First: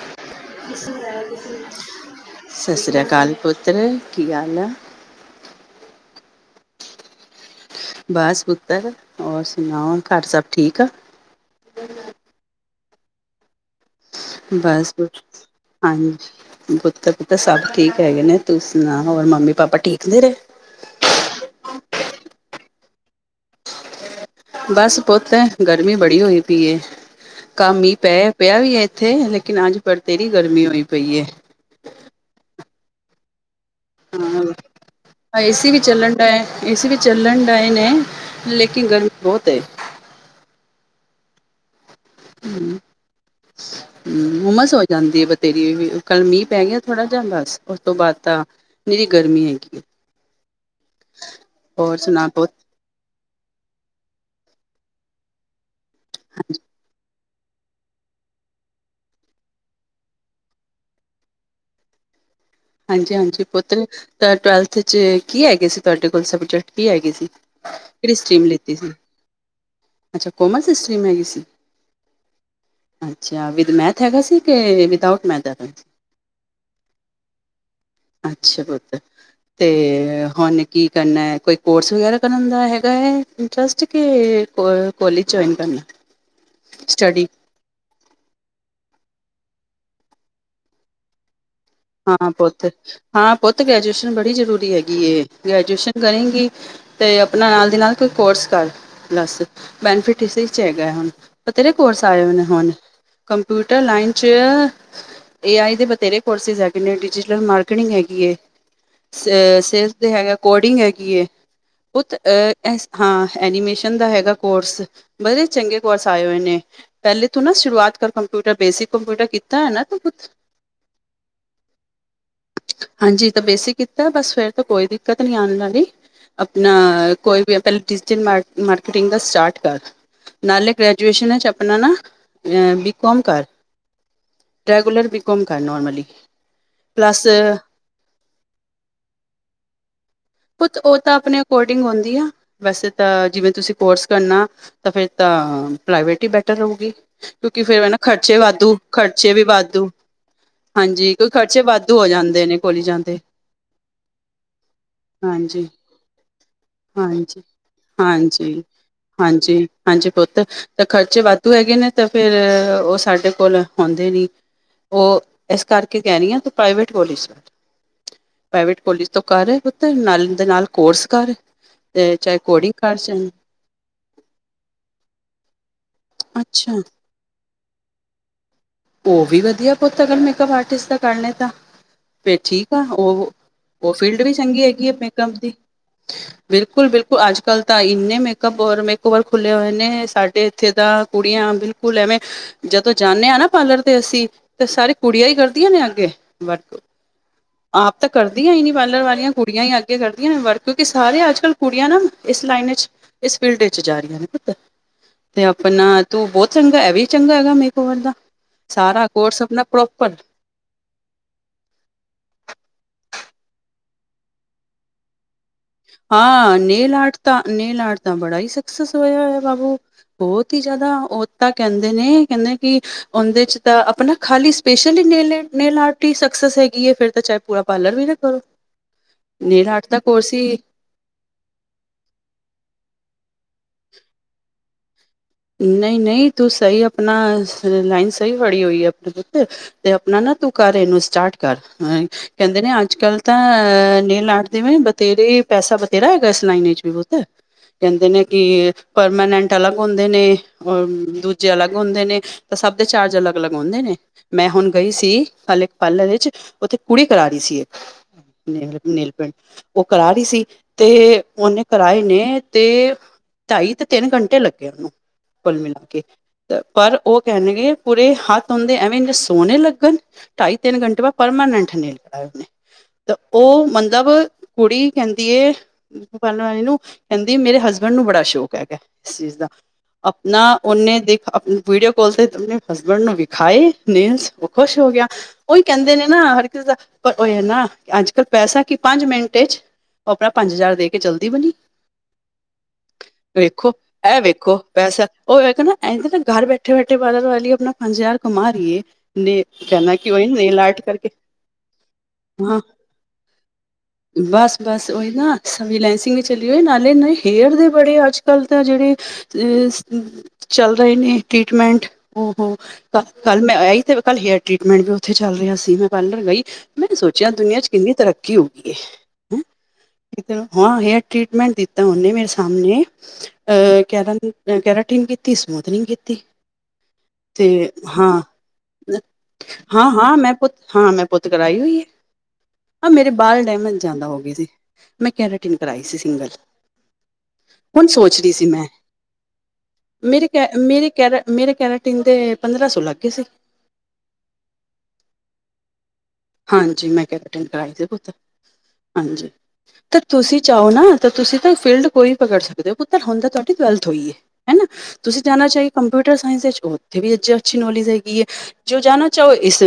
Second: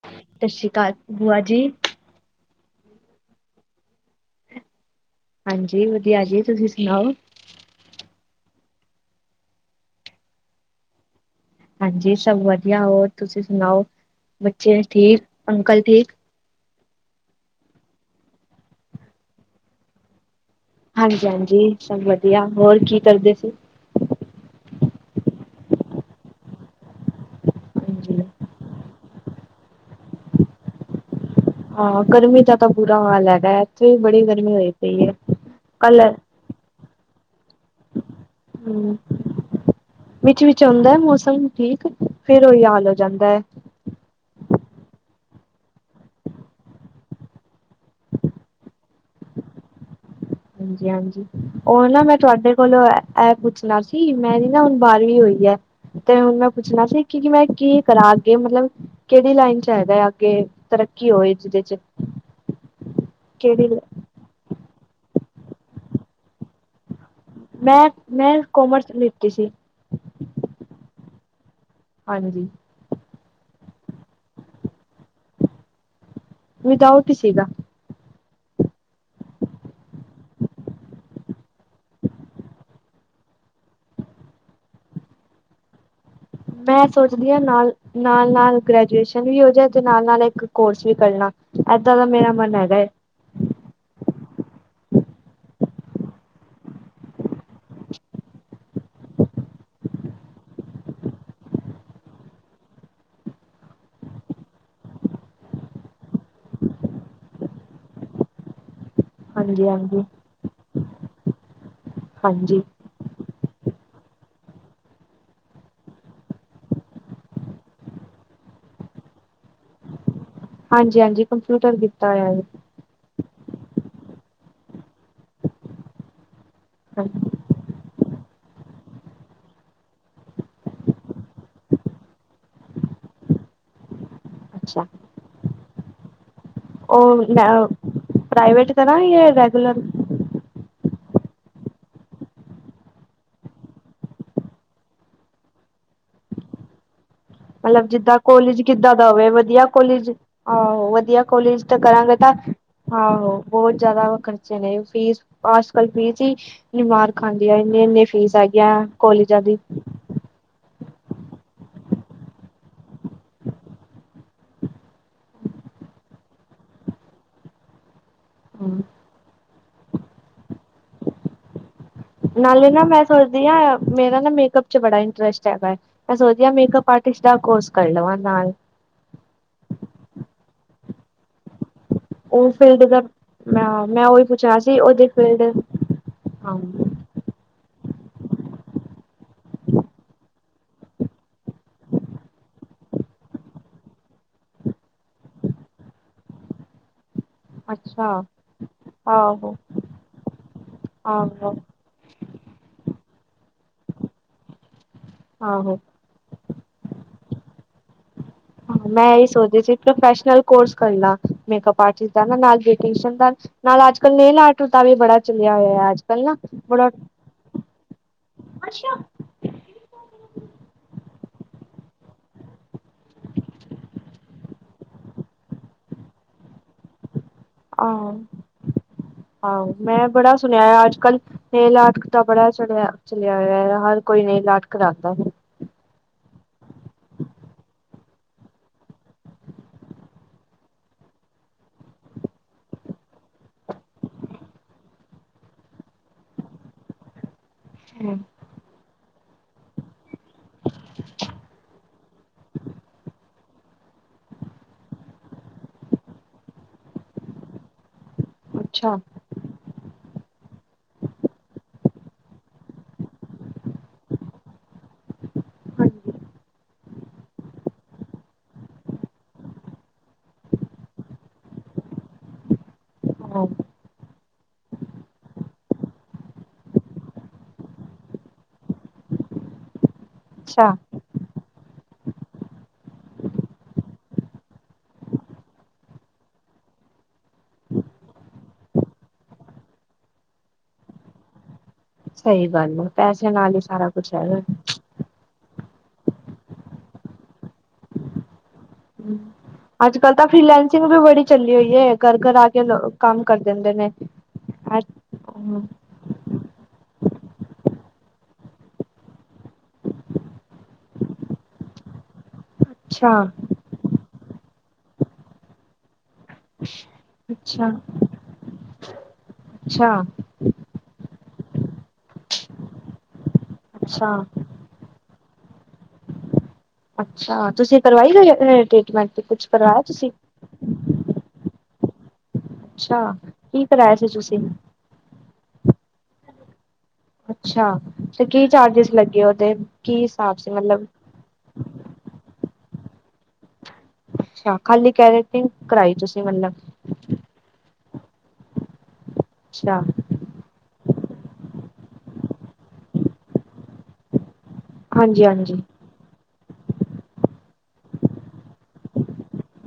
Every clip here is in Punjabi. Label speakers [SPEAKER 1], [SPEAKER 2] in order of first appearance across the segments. [SPEAKER 1] ਸਤਿ ਸ਼੍ਰੀ ਕਾਲ ਜੀ। ਸਤਿ ਸ਼੍ਰੀ ਅਕਾਲ ਪੁੱਤਰ ਕੀ ਹਾਲ ਆ?
[SPEAKER 2] ਹਾਂਜੀ ਵਧੀਆ ਜੀ ਤੁਸੀਂ ਸੁਣਾਓ?
[SPEAKER 1] ਬਸ ਪੁੱਤਰ ਹੋਰ ਸੁਣਾਓ ਘਰ ਸਭ ਠੀਕ ਆ।
[SPEAKER 2] ਹਾਂਜੀ, ਸਭ ਵਧੀਆ ਹੋਰ ਤੁਸੀਂ ਸੁਣਾਓ ਬੱਚੇ
[SPEAKER 1] ਬਸ
[SPEAKER 2] ਠੀਕ ਅੰਕਲ ਠੀਕ।
[SPEAKER 1] ਪੁੱਤ ਪੁੱਤ ਸਭ ਠੀਕ ਹੈਗੇ ਨੇ ਤੁਸੀਂ ਸੁਣਾਓ ਹੋਰ ਮੰਮੀ ਪਾਪਾ ਠੀਕ ਨੇ ਰੇ।
[SPEAKER 2] ਹਾਂਜੀ ਹਾਂਜੀ, ਸਭ ਵਧੀਆ ਹੋਰ ਕੀ ਕਰਦੇ ਸੀ।
[SPEAKER 1] ਬਸ ਪੁੱਤ ਗਰਮੀ ਬੜੀ ਹੋਈ ਪਈ ਐ। ਕਮ ਮੀਂਹ
[SPEAKER 2] ਹਾਂਜੀ
[SPEAKER 1] ਪਿਆ ਪਿਆ ਵੀ ਇੱਥੇ ਲੇਕਿਨ ਅੱਜ ਬਥੇਰੀ ਗਰਮੀ ਹੋਈ ਪਈ ਐ।
[SPEAKER 2] ਹਾਂ, ਗਰਮੀ ਦਾ ਤਾਂ ਬੁਰਾ ਹਾਲ ਹੈਗਾ। ਇੱਥੇ ਵੀ ਬੜੀ ਗਰਮੀ ਹੋਈ ਪਈ। ਹੈ
[SPEAKER 1] ਹਾਂ, ਏ ਸੀ ਵੀ
[SPEAKER 2] ਕੱਲ
[SPEAKER 1] ਚੱਲਣ ਦੇ ਏ ਸੀ ਵੀ ਚੱਲਣ ਡਏ ਨੇ ਲੇਕਿਨ
[SPEAKER 2] ਹਮ
[SPEAKER 1] ਗਰਮੀ ਬੋਤ ਐ।
[SPEAKER 2] ਵਿੱਚ ਵਿੱਚ ਹੁੰਦਾ ਮੌਸਮ ਠੀਕ ਫੇਰ ਓਹੀ ਹਾਲ ਹੋ ਜਾਂਦਾ।
[SPEAKER 1] [inaudible] ਹੂੰ, ਹੁਮਸ ਹੋ ਜਾਂਦੀ ਐ ਬਥੇਰੀ ਕੱਲ ਮੀਂਹ ਪੈ ਗਿਆ ਥੋੜਾ ਜਾ ਬਸ ਉਸ ਤੋਂ ਬਾਅਦ ਤਾਂ ਨੀਰੀ ਗਰਮੀ ਹੈਗੀ ਐ
[SPEAKER 2] ਹਾਂਜੀ, ਹਾਂਜੀ ਉਹ ਨਾ ਮੈਂ
[SPEAKER 1] ਸੁਣਾ ਪੁੱਤ
[SPEAKER 2] ਤੁਹਾਡੇ ਕੋਲੋਂ ਅ ਐਹ ਪੁੱਛਣਾ ਸੀ ਮੇਰੀ ਨਾ ਹੁਣ ਬਾਰਵੀਂ ਹੋਈ ਐ ਤੇ ਹੁਣ ਮੈਂ ਪੁੱਛਣਾ ਸੀ ਕਿ ਕਿ ਮੈਂ ਕੀ ਕਰਾਂ ਅੱਗੇ ਮਤਲਬ ਕਿਹੜੀ ਲਾਈਨ ਚ ਹੈਗਾ ਆ ਅੱਗੇ ਤਰੱਕੀ ਹੋਵੇ ਜਿਹਦੇ ਚ
[SPEAKER 1] ਹਾਂਜੀ ਹਾਂਜੀ
[SPEAKER 2] ਕਿਹੜੀ
[SPEAKER 1] ਪੁੱਤ ਟ ਟਵੈਲਥ ਚ ਕੀ ਹੈਗੇ ਸੀ ਤੁਹਾਡੇ ਕੋਲ ਸਬਜੈਕਟ ਕੀ ਹੈਗੇ ਸੀ
[SPEAKER 2] ਮੈਂ
[SPEAKER 1] ਕਿਹੜੀ
[SPEAKER 2] ਮੈਂ
[SPEAKER 1] ਸਟਰੀਮ ਲਿੱਤੀ
[SPEAKER 2] ਕੋਮਰਸ
[SPEAKER 1] ਸੀ
[SPEAKER 2] ਲਿਤੀ ਸੀ।
[SPEAKER 1] ਅੱਛਾ ਕੋਮਰਸ ਸਟਰੀਮ ਹੈਗੀ ਸੀ।
[SPEAKER 2] ਹਾਂਜੀ
[SPEAKER 1] ਅੱਛਾ ਵਿਦ ਮੈਥ ਹੈਗਾ ਸੀ ਕਿ ਵਿਦਾਊਟ ਮੈਥ
[SPEAKER 2] ਵਿਦਾਊਟ ਹੀ ਸੀਗਾ
[SPEAKER 1] ਅੱਛਾ ਪੁੱਤ ਤੇ ਹੁਣ ਕੀ ਕਰਨਾ ਕੋਈ ਕੋਰਸ ਵਗੈਰਾ ਕਰਨ ਦਾ ਹੈਗਾ ਏ ਇੰਟਰਸਟ ਕੇ ਕੋ ਕੋਲੇਜ ਜੁਆਇਨ ਕਰਨਾ
[SPEAKER 2] ਮੈਂ
[SPEAKER 1] ਸਟੱਡੀ
[SPEAKER 2] ਸੋਚਦੀ ਆ ਨਾਲ ਨਾਲ- ਨਾਲ ਗ੍ਰੈਜੂਏਸ਼ਨ ਵੀ ਹੋ ਜਾਏ ਤੇ ਨਾਲ -ਨਾਲ ਇੱਕ ਕੋਰਸ ਵੀ ਕਰਦਾ।
[SPEAKER 1] ਹਾਂ ਪੁੱਤ, ਹਾਂ ਪੁੱਤ ਗ੍ਰੈਜੂਏਸ਼ਨ ਬੜੀ ਜ਼ਰੂਰੀ ਹੈਗੀ ਏ ਗ੍ਰੈਜੂਏਸ਼ਨ ਕਰੇਗੀ ਤੇ ਆਪਣਾ ਨਾਲ ਦੀ ਨਾਲ ਕੋਈ ਕੋਰਸ ਕਰ। ਪਲਸ ਬੈਨੀਫਿਟ ਇਸੇ ਚ ਹੈਗਾ ਹੁਣ ਬਥੇਰੇ ਕੋਰਸ ਆਏ ਹੋਏ ਨੇ ਹੁਣ। ਕੰਪਿਊਟਰ ਲਾਈਨ ਚ ਏ ਆਈ ਦੇ ਬਥੇਰੇ ਕੋਰਸਿਸ ਹੈਗੇ ਨੇ ਡਿਜੀਟਲ ਮਾਰਕੀਟਿੰਗ ਹੈਗੀ ਏ ਅ
[SPEAKER 2] ਹਾਂਜੀ
[SPEAKER 1] ਸੇਲ
[SPEAKER 2] ਹਾਂਜੀ
[SPEAKER 1] ਤੇ ਹੈਗੇ ਕੋਡਿੰਗ ਹੈਗੀ ਏ ਪੁੱਤ
[SPEAKER 2] ਹਾਂਜੀ
[SPEAKER 1] ਐ ਹਾਂ ਐਨੀਮੇਸ਼ਨ ਦਾ ਹੈਗਾ ਕੋਰਸ ਬੜੇ ਚੰਗੇ ਕੋਰਸ ਆਏ ਹੋਏ ਨੇ। ਪਹਿਲੇ ਤੋਂ ਨਾ ਸ਼ੁਰੂਆਤ ਕਰ ਕੰਪਿਊਟਰ ਬੇਸਿਕ ਕੰਪਿਊਟਰ ਕੀਤਾ ਹੈ ਨਾ ਤੂੰ ਪੁੱਤ
[SPEAKER 2] ਹਾਂਜੀ, ਹਾਂਜੀ ਕੰਪਿਊਟਰ ਕੀਤਾ ਹੋਇਆ ਐ
[SPEAKER 1] ਹਾਂਜੀ ਤਾਂ ਬੇਸਿਕ ਕੀਤਾ ਬਸ ਫੇਰ ਤਾਂ ਕੋਈ ਦਿੱਕਤ ਨੀ ਆਣ ਵਾਲੀ ਆਪਣਾ
[SPEAKER 2] ਹਾਂਜੀ
[SPEAKER 1] ਕੋਈ ਪਹਿਲਾਂ ਡਿਜੀਟਲ ਮਾਰ ਮਾਰਕੀਟਿੰਗ ਦਾ ਸਟਾਰਟ ਕਰ। ਨਾਲੇ ਗ੍ਰੈਜੂਏਸ਼ਨ ਚ ਆਪਣਾ ਨਾ ਅ ਬੀ ਕੋਮ ਕਰ।
[SPEAKER 2] ਅੱਛਾ
[SPEAKER 1] ਰੈਗੂਲਰ ਬੀ ਕੋਮ ਕਰ ਨੋਰਮਲੀ
[SPEAKER 2] ਉਹ
[SPEAKER 1] ਪਲੱਸ
[SPEAKER 2] ਅ ਪ੍ਰਾਈਵੇਟ ਕਰਾ ਜਾਂ ਰੈਗੂਲਰ?
[SPEAKER 1] ਪੁੱਤ ਉਹ ਤਾਂ ਆਪਣੇ ਅਕੋਰਡਿੰਗ ਹੁੰਦੀ ਆ ਵੈਸੇ ਤਾਂ ਜਿਵੇਂ ਤੁਸੀਂ ਕੋਰਸ ਕਰਨਾ ਤਾਂ ਫੇਰ ਤਾਂ ਪ੍ਰਾਈਵੇਟ ਹੀ ਬੈਟਰ ਰਹੂੰਗੀ।
[SPEAKER 2] ਮਤਲਬ ਜਿੱਦਾਂ ਕੋਲਜ ਕਿੱਦਾਂ ਦਾ ਹੋਵੇ
[SPEAKER 1] ਵੀ
[SPEAKER 2] ਵਧੀਆ
[SPEAKER 1] ਵਾਧੂ
[SPEAKER 2] ਕੋਲਜ ਆਹੋ
[SPEAKER 1] ਹਾਂਜੀ
[SPEAKER 2] ਵਧੀਆ।
[SPEAKER 1] ਕਿਉਂ
[SPEAKER 2] ਕੋਲੇਜ
[SPEAKER 1] ਖਰਚੇ
[SPEAKER 2] ਤੇ
[SPEAKER 1] ਵਾਧੂ ਹੋ
[SPEAKER 2] ਕਰਾਂਗਾ ਤਾਂ
[SPEAKER 1] ਜਾਂਦੇ ਨੇ ਕੋਲੀ ਜਾਂਦੇ
[SPEAKER 2] ਆਹੋ ਬਹੁਤ ਜ਼ਿਆਦਾ ਖਰਚੇ ਨੇ ਫੀਸ
[SPEAKER 1] ਹਾਂਜੀ,
[SPEAKER 2] ਅੱਜ ਕਲ ਫੀਸ ਹੀ ਮਾਰ
[SPEAKER 1] ਹਾਂਜੀ,
[SPEAKER 2] ਖਾਂਦੀ ਐ ਇੰਨੇ- ਇੰਨੇ ਫੀਸ ਹੈਗੀਆ ਕੋਲੇਜਾਂ ਦੀ
[SPEAKER 1] ਜੇ ਪੁੱਤ ਤਾਂ ਖਰਚੇ ਵਾਧੂ ਹੈਗੇ ਨੇ ਤੇ ਫੇਰ ਉਹ ਸਾਡੇ ਕੋਲ ਹੁੰਦੇ ਨੀ। ਉਹ ਏਸ ਕਰਕੇ ਕਹਿ ਰਹੀ ਆ ਤੂੰ ਪ੍ਰਾਈਵੇਟ ਕੋਲਿਜ, ਪ੍ਰਾਈਵੇਟ ਕੋਲਿਜ ਤੋਂ ਕਰ ਪੁੱਤ ਨਾਲ ਦੇ ਨਾਲ ਕੋਰਸ ਕਰ ਤੇ ਚਾਹੇ
[SPEAKER 2] ਨਾਲੇ
[SPEAKER 1] ਕੋਡਿੰਗ
[SPEAKER 2] ਨਾ
[SPEAKER 1] ਕਰ
[SPEAKER 2] ਮੈਂ
[SPEAKER 1] ਚਾਹੇ
[SPEAKER 2] ਸੋਚਦੀ ਆ ਮੇਰਾ ਨਾ ਮੇਕਅਪ ਚ ਬੜਾ ਇੰਟਰਸਟ ਹੈਗਾ ਐ ਮੈਂ ਸੋਚਦੀ ਹਾਂ
[SPEAKER 1] ਅੱਛਾ
[SPEAKER 2] ਮੇਕਅਪ ਆ ਟਿਸ਼ਟ ਦਾ ਕੋਰਸ ਕਰ ਲਵਾਂ ਨਾਲ।
[SPEAKER 1] ਉਹ ਵੀ ਵਧੀਆ ਪੁੱਤ ਅਗਰ ਮੇਕਅਪ ਆਰਟਿਸਟ ਦਾ ਕਰਨੇ ਤਾਂ ਫੇਰ
[SPEAKER 2] ਉਹ
[SPEAKER 1] ਠੀਕ ਆ
[SPEAKER 2] ਫੀਲਡ ਦਾ
[SPEAKER 1] ਉਹ
[SPEAKER 2] ਮੈਂ
[SPEAKER 1] ਉਹ
[SPEAKER 2] ਮੈਂ
[SPEAKER 1] ਫੀਲਡ
[SPEAKER 2] ਉਹੀ
[SPEAKER 1] ਵੀ
[SPEAKER 2] ਪੁੱਛਣਾ
[SPEAKER 1] ਚੰਗੀ
[SPEAKER 2] ਸੀ
[SPEAKER 1] ਹੈਗੀ ਆ
[SPEAKER 2] ਉਹਦੇ
[SPEAKER 1] ਮੇਕਅਪ
[SPEAKER 2] ਫੀਲਡ
[SPEAKER 1] ਦੀ।
[SPEAKER 2] ਹਾਂ
[SPEAKER 1] ਬਿਲਕੁਲ, ਬਿਲਕੁਲ। ਅੱਜ ਕੱਲ੍ਹ ਤਾਂ ਇੰਨੇ ਮੇਕਅਪ ਔਰ ਮੇਕਓਵਰ ਖੁੱਲ੍ਹੇ ਹੋਏ ਨੇ ਸਾਡੇ ਇੱਥੇ ਦਾ ਕੁੜੀਆਂ ਬਿਲਕੁਲ ਐਵੇਂ' ਜਦੋਂ ਜਾਂਦੇ ਹਾਂ ਨਾ, ਪਾਰਲਰ ਤੇ ਅਸੀਂ ਤੇ ਸਾਰੇ ਕੁੜੀਆਂ ਹੀ ਕਰਦੀਆਂ ਨੇ ਅੱਗੇ ਵਰਕ ਆਪ ਤਾਂ
[SPEAKER 2] ਅੱਛਾ
[SPEAKER 1] ਕਰਦੀਆਂ ਹੀ ਨੀ ਪਾਰਲਰ ਵਾਲੀਆਂ
[SPEAKER 2] ਆਹੋ
[SPEAKER 1] ਕੁੜੀਆਂ ਹੀ ਅੱਗੇ ਕਰਦੀਆਂ ਨੇ ਵਰਕ ਕਿਉਂਕਿ ਸਾਰੇ ਅੱਜ ਕੱਲ
[SPEAKER 2] ਆਹੋ
[SPEAKER 1] ਕੁੜੀਆਂ ਨਾ, ਇਸ ਲਾਈਨ ਵਿਚ ਇਸ ਫੀਲਡ ਵਿੱਚ ਜਾ ਰਹੀਆਂ ਨੇ ਪੁੱਤ ਤੇ
[SPEAKER 2] ਆਹੋ
[SPEAKER 1] ਆਪਣਾ ਤੂੰ ਬਹੁਤ ਚੰਗਾ ਹੈ ਵੀ ਚੰਗਾ ਹੈਗਾ ਮੇਕਓਵਰ ਦਾ
[SPEAKER 2] ਹਾਂ
[SPEAKER 1] ਸਾਰਾ
[SPEAKER 2] ਮੈਂ ਇਹੀ
[SPEAKER 1] ਕੋਰਸ
[SPEAKER 2] ਸੋਚਦੀ
[SPEAKER 1] ਆਪਣਾ
[SPEAKER 2] ਸੀ
[SPEAKER 1] ਪ੍ਰੋਪਰ
[SPEAKER 2] ਪ੍ਰੋਫੈਸ਼ਨਲ, ਕੋਰਸ ਕਰ ਲਾ ਮੇਕਅਪ ਆਟਿਸਟ ਦਾ, ਨਾਲ ਬਿਊਸ਼ਨ ਦਾ, ਨਾਲ ਅੱਜ ਕਲ ਨੇਲ ਆਰਟ ਦਾ ਵੀ ਬੜਾ ਚਲਿਆ ਹੋਇਆ। ਹੈ ਅੱਜ ਕੱਲ ਨਾ
[SPEAKER 1] ਹਾਂ
[SPEAKER 2] ਬੜਾ
[SPEAKER 1] ਨੇਲਆਰਟ ਤਾਂ, ਨੇਲਆਰਟ ਤਾਂ ਬੜਾ ਹੀ ਸਕਸੈਸ ਹੋਇਆ ਬਾਬੂ। ਬੋਤ ਹੀ ਜ਼ਿਆਦਾ ਉਹ ਤਾਂ ਕਹਿੰਦੇ ਨੇ ਕਹਿੰਦੇ ਕਿ ਉਹਦੇ ਚ ਤਾਂ ਆਪਣਾ ਖਾਲੀ ਸਪੈਸ਼ਲ ਨੇਲ ਆਟ ਈ ਸਕੇਸਸ ਹੈਗੀ ਹੈ ਫਿਰ ਤਾਂ ਚ'
[SPEAKER 2] ਆਹ,
[SPEAKER 1] ਨੇਲ
[SPEAKER 2] ਆਹੋ
[SPEAKER 1] ਆਰਟ ਦਾ
[SPEAKER 2] ਮੈਂ
[SPEAKER 1] ਕੋਰਸ
[SPEAKER 2] ਬੜਾ
[SPEAKER 1] ਹੀ
[SPEAKER 2] ਸੁਣਿਆ ਅੱਜ ਕੱਲ, ਇਹ ਨੇਲ ਆਰਟਕ ਤਾਂ ਬੜਾ ਚਲਿਆ -ਚਲਿਆ ਹੋਇਆ ਹਰ ਕੋਈ ਨੇਲਆਰਟ ਕਰਾਂਦਾ ਪੇਐ।
[SPEAKER 1] ਨਹੀਂ, ਨਹੀਂ ਤੂੰ ਸਹੀ ਆਪਣਾ ਲਾਈਨ ਸਹੀ ਫੜੀ ਹੋਈ ਹੈ ਆਪਣੇ ਪੁੱਤ ਤੇ ਆਪਣਾ ਨਾ ਤੂੰ ਕਰ ਇਹਨੂੰ ਸਟਾਰਟ ਕਰ। ਕਹਿੰਦੇ ਨੇ ਅੱਜ ਕੱਲ੍ਹ ਤਾਂ ਨੇਲ ਆਰਟ ਦੇ ਬਥੇਰੇ ਪੈਸਾ ਬਥੇਰਾ ਹੈਗਾ ਇਸ ਲਾਈਨ ਚ ਵੀ ਬਹੁਤ' ਕਹਿੰਦੇ
[SPEAKER 2] ਹੈ
[SPEAKER 1] ਨੇ ਕਿ ਪਰਮਾਨੈਂਟ ਅਲੱਗ ਹੁੰਦਾ, ਸੀ ਨੇ ਔਰ ਦੂਜੇ ਅਲੱਗ ਹੁੰਦੇ ਨੇ ਤਾਂ ਸਭ ਦੇ ਚਾਰਜ ਅਲੱਗ- ਅਲੱਗ ਹੁੰਦੇ ਨੇ। ਮੈਂ ਹੁਣ ਗਈ ਸੀ ਕੱਲ ਇੱਕ ਪਾਰਲਰ ਵਿੱਚ ਉੱਥੇ ਕੁੜੀ ਕਰਾ ਰਹੀ ਸੀ ਇੱਕ, ਨੇਲ,
[SPEAKER 2] ਅੱਛਾ
[SPEAKER 1] ਨੇਲਪੈਂਟ ਉਹ ਕਰਾ ਰਹੀ ਸੀ ਤੇ ਉਹਨੇ ਕਰਾਏ ਨੇ ਤੇ ਢਾਈ ਤੇ ਤਿੰਨ ਘੰਟੇ ਲੱਗੇ ਉਹਨੂੰ। ਕੁਲ ਮਿਲਾ ਕੇ ਪਰ ਉਹ ਕਹਿਣਗੇ ਪੂਰੇ ਹੱਥ ਹੁੰਦੇ ਐਵੇਂਂ ਸੋਣੇ ਲੱਗਣ ਢਾਈ ਤਿੰਨ ਘੰਟੇ ਬਾਅਦ ਪਰਮਾਨੈਂਟ ਨੇਲ ਕਰਾਏ ਓਨੇ ਤਾਂ
[SPEAKER 2] ਹਾਂ
[SPEAKER 1] ਉਹ ਮਤਲਬ ਕੁੜੀ ਕਹਿੰਦੀ ਏ ਫਣ ਵਾਲੀ ਨੂੰ ਕਹਿੰਦੀ ਮੇਰੇ ਹਸਬੈਂਡ ਨੂੰ ਬੜਾ ਸ਼ੌਕ ਹੈਗਾ ਇਸ ਚੀਜ਼ ਦਾ ਆਪਣਾ
[SPEAKER 2] ਅੱਛਾ
[SPEAKER 1] ਉਹਨੇ ਦੇਖ ਆਪਣੇ ਵੀਡੀਓ ਕਾਲ ਤੇ ਹਸਬੈਂਡ ਨੂੰ ਵਿਖਾਏ ਨੇ ਲਸ ਓ ਖੁਸ਼ ਹੋ ਗਿਆ ਉਹੀ ਕਹਿੰਦੇ ਨੇ ਨਾ ਹਰ ਕਿਸ ਦਾ ਉਹ ਹੈ ਨਾ ਅੱਜ ਕਲ ਪੈਸਾ ਕਿ ਪੰਜ ਮਿੰਟ ਚ ਉਹ ਆਪਣਾ ਪੰਜ ਹਜ਼ਾਰ ਦੇ ਕੇ ਚਲਦੀ ਬਣੀ
[SPEAKER 2] ਸਹੀ ਗੱਲ ਹੈ ਪੈਸਿਆਂ ਨਾਲ ਹੀ
[SPEAKER 1] ਵੇਖੋ
[SPEAKER 2] ਸਾਰਾ ਕੁੱਛ
[SPEAKER 1] ਇਹ
[SPEAKER 2] ਹੈਗਾ
[SPEAKER 1] ਵੇਖੋ ਪੈਸਾ ਉਹ ਵੇਖੋ ਨਾ ਐਂਜ ਏ ਨਾ ਘਰ ਬੈਠੇ ਬੈਠੇ ਪਾਲਰ ਵਾਲੀ ਆਪਣਾ ਪੰਜ ਹਜ਼ਾਰ ਕਮਾ ਰਹੀਏ
[SPEAKER 2] ਅੱਜ ਕੱਲ ਤਾਂ ਫ੍ਰੀਲੈਂਸਿੰਗ ਵੀ ਬੜੀ ਚੱਲੀ ਹੋਈ ਹੈ ਘਰ, ਘਰ ਆ ਕੇ ਕੰਮ ਕਰ ਦਿੰਦੇ ਨੇ
[SPEAKER 1] ਬਸ ਬਸ ਓਹੀ
[SPEAKER 2] ਅੱਛਾ
[SPEAKER 1] ਨਾ ਸਵੀ ਲੈ ਸਿੰਘ ਚਲੀਓਏ ਨਾਲੇ ਨਾ ਹੇਅਰ ਦੇ ਬੜੇ ਅੱਜ ਕਲ ਤਾਂ ਜਿਹੜੇ ਇਹ ਚੱਲ ਨਹੀਂ ਟ੍ਰੀਟਮੈਂਟ ਉਹ, ਉਹ ਕੱਲ ਮੈਂ ਆਈ ਤੇ ਕੱਲ੍ਹ ਹੇਅਰ ਟਰੀਟਮੈਂਟ ਵੀ ਉੱਥੇ ਚੱਲ ਰਿਹਾ ਸੀ ਮੈਂ ਪਾਰਲਰ ਗਈ ਮੈਂ ਸੋਚਿਆ ਦੁਨੀਆਂ ਚ
[SPEAKER 2] ਅੱਛਾ
[SPEAKER 1] ਕਿੰਨੀ ਤਰੱਕੀ ਕੀ ਹੋ ਗਈ ਹੈ ਹ
[SPEAKER 2] ਅੱਛਾ
[SPEAKER 1] ਹਾਂ ਹੇਅਰ ਟ੍ਰਰੀਟਮੈਂਟ ਦਿੱਤਾ ਉਹਨੇ ਮੇਰੇ ਸਾਹਮਣੇ ਅਹ ਕਹਿ ਦ
[SPEAKER 2] ਅੱਛਾ,
[SPEAKER 1] ਕੈਰਾਟੀਨ ਕੀਤੀ ਸਮੂਥਨਿੰਗ ਕੀਤੀ ਤੇ
[SPEAKER 2] ਅੱਛਾ ਤੁਸੀਂ
[SPEAKER 1] ਹਾਂ
[SPEAKER 2] ਕਰਵਾਈ ਕੋਈ ਟ੍ਰੀਟਮੈਂਟ ਤੇ ਕੁਛ ਕਰਵਾਇਆ
[SPEAKER 1] ਹਾਂ,
[SPEAKER 2] ਤੁਸੀਂ?
[SPEAKER 1] ਹਾਂ ਮੈਂ ਪੁੱਤ ਹਾਂ ਮੈਂ ਪੁੱਤ ਕਰਾਈ ਹੋਈ ਹੈ ਆਹ
[SPEAKER 2] ਅੱਛਾ,
[SPEAKER 1] ਮੇਰੇ ਬਾਲ
[SPEAKER 2] ਕੀ
[SPEAKER 1] ਡੈਮੇਜ
[SPEAKER 2] ਕਰਾਇਆ
[SPEAKER 1] ਜਾਂਦਾ ਹੋ ਗੇ
[SPEAKER 2] ਤੁਸੀਂ?
[SPEAKER 1] ਸੀ ਮੈਂ ਕੈਰਾਟੀਨ ਕਰਵਾਈ ਸੀ ਸਿੰਗਲ
[SPEAKER 2] ਅੱਛਾ
[SPEAKER 1] ਹੁਣ
[SPEAKER 2] ਤੇ ਕੀ ਚਾਰਜਿਸ ਲੱਗੇ ਉਹਦੇ ਕੀ
[SPEAKER 1] ਮੇਰੀ
[SPEAKER 2] ਹਿਸਾਬ
[SPEAKER 1] ਕੈ
[SPEAKER 2] ਸੀ ਮਤਲਬ?
[SPEAKER 1] ਮੇਰੀ ਕੈਰ ਮੇਰੇ ਕੈਰਟੀਨ ਦੇ ਪੰਦਰਾਂ ਸੌ ਲੱਗ ਗਏ ਸੀ।
[SPEAKER 2] ਅੱਛਾ ਖਾਲੀ ਕੈਰਾਟੀਨ ਕਰਾਈ ਤੁਸੀਂ ਮਤਲਬ
[SPEAKER 1] ਜੀ ਮੈਂ ਕਿਹਾ ਹੁਣ ਤਾਰ ਦਿਏ ਪੁਤ, ਹਾਂਜੀ-, -
[SPEAKER 2] ਅੱਛਾ
[SPEAKER 1] ਤੁਸੀਂ ਚਾਹੋ ਨਾ ਤੁਸੀਂ ਤਾਂ ਫੀਲਡ ਕੋਈ ਪਕੜ ਸਕਦੇ ਹੋ ਪੁੱਤਰ ਹੁਣ ਤੁਹਾਡੀ ਟਵਾਲਥ ਹੋਈ ਏ ਹੈਨਾ, ਤੁਸੀਂ ਜਾਣਾ
[SPEAKER 2] ਹਾਂਜੀ-ਹਾਂਜੀ।
[SPEAKER 1] ਚਾਹਏ ਕੰਪਿਊਟਰ ਸਾਇੰਸ ਵਿੱਚ ਉੱਥੇ ਵੀ ਅਛੀ ਨੌਲੇਜ ਹੈਗੀ ਏ ਜੋ ਜਾਣਾ ਚਾਹੋ ਇਸ-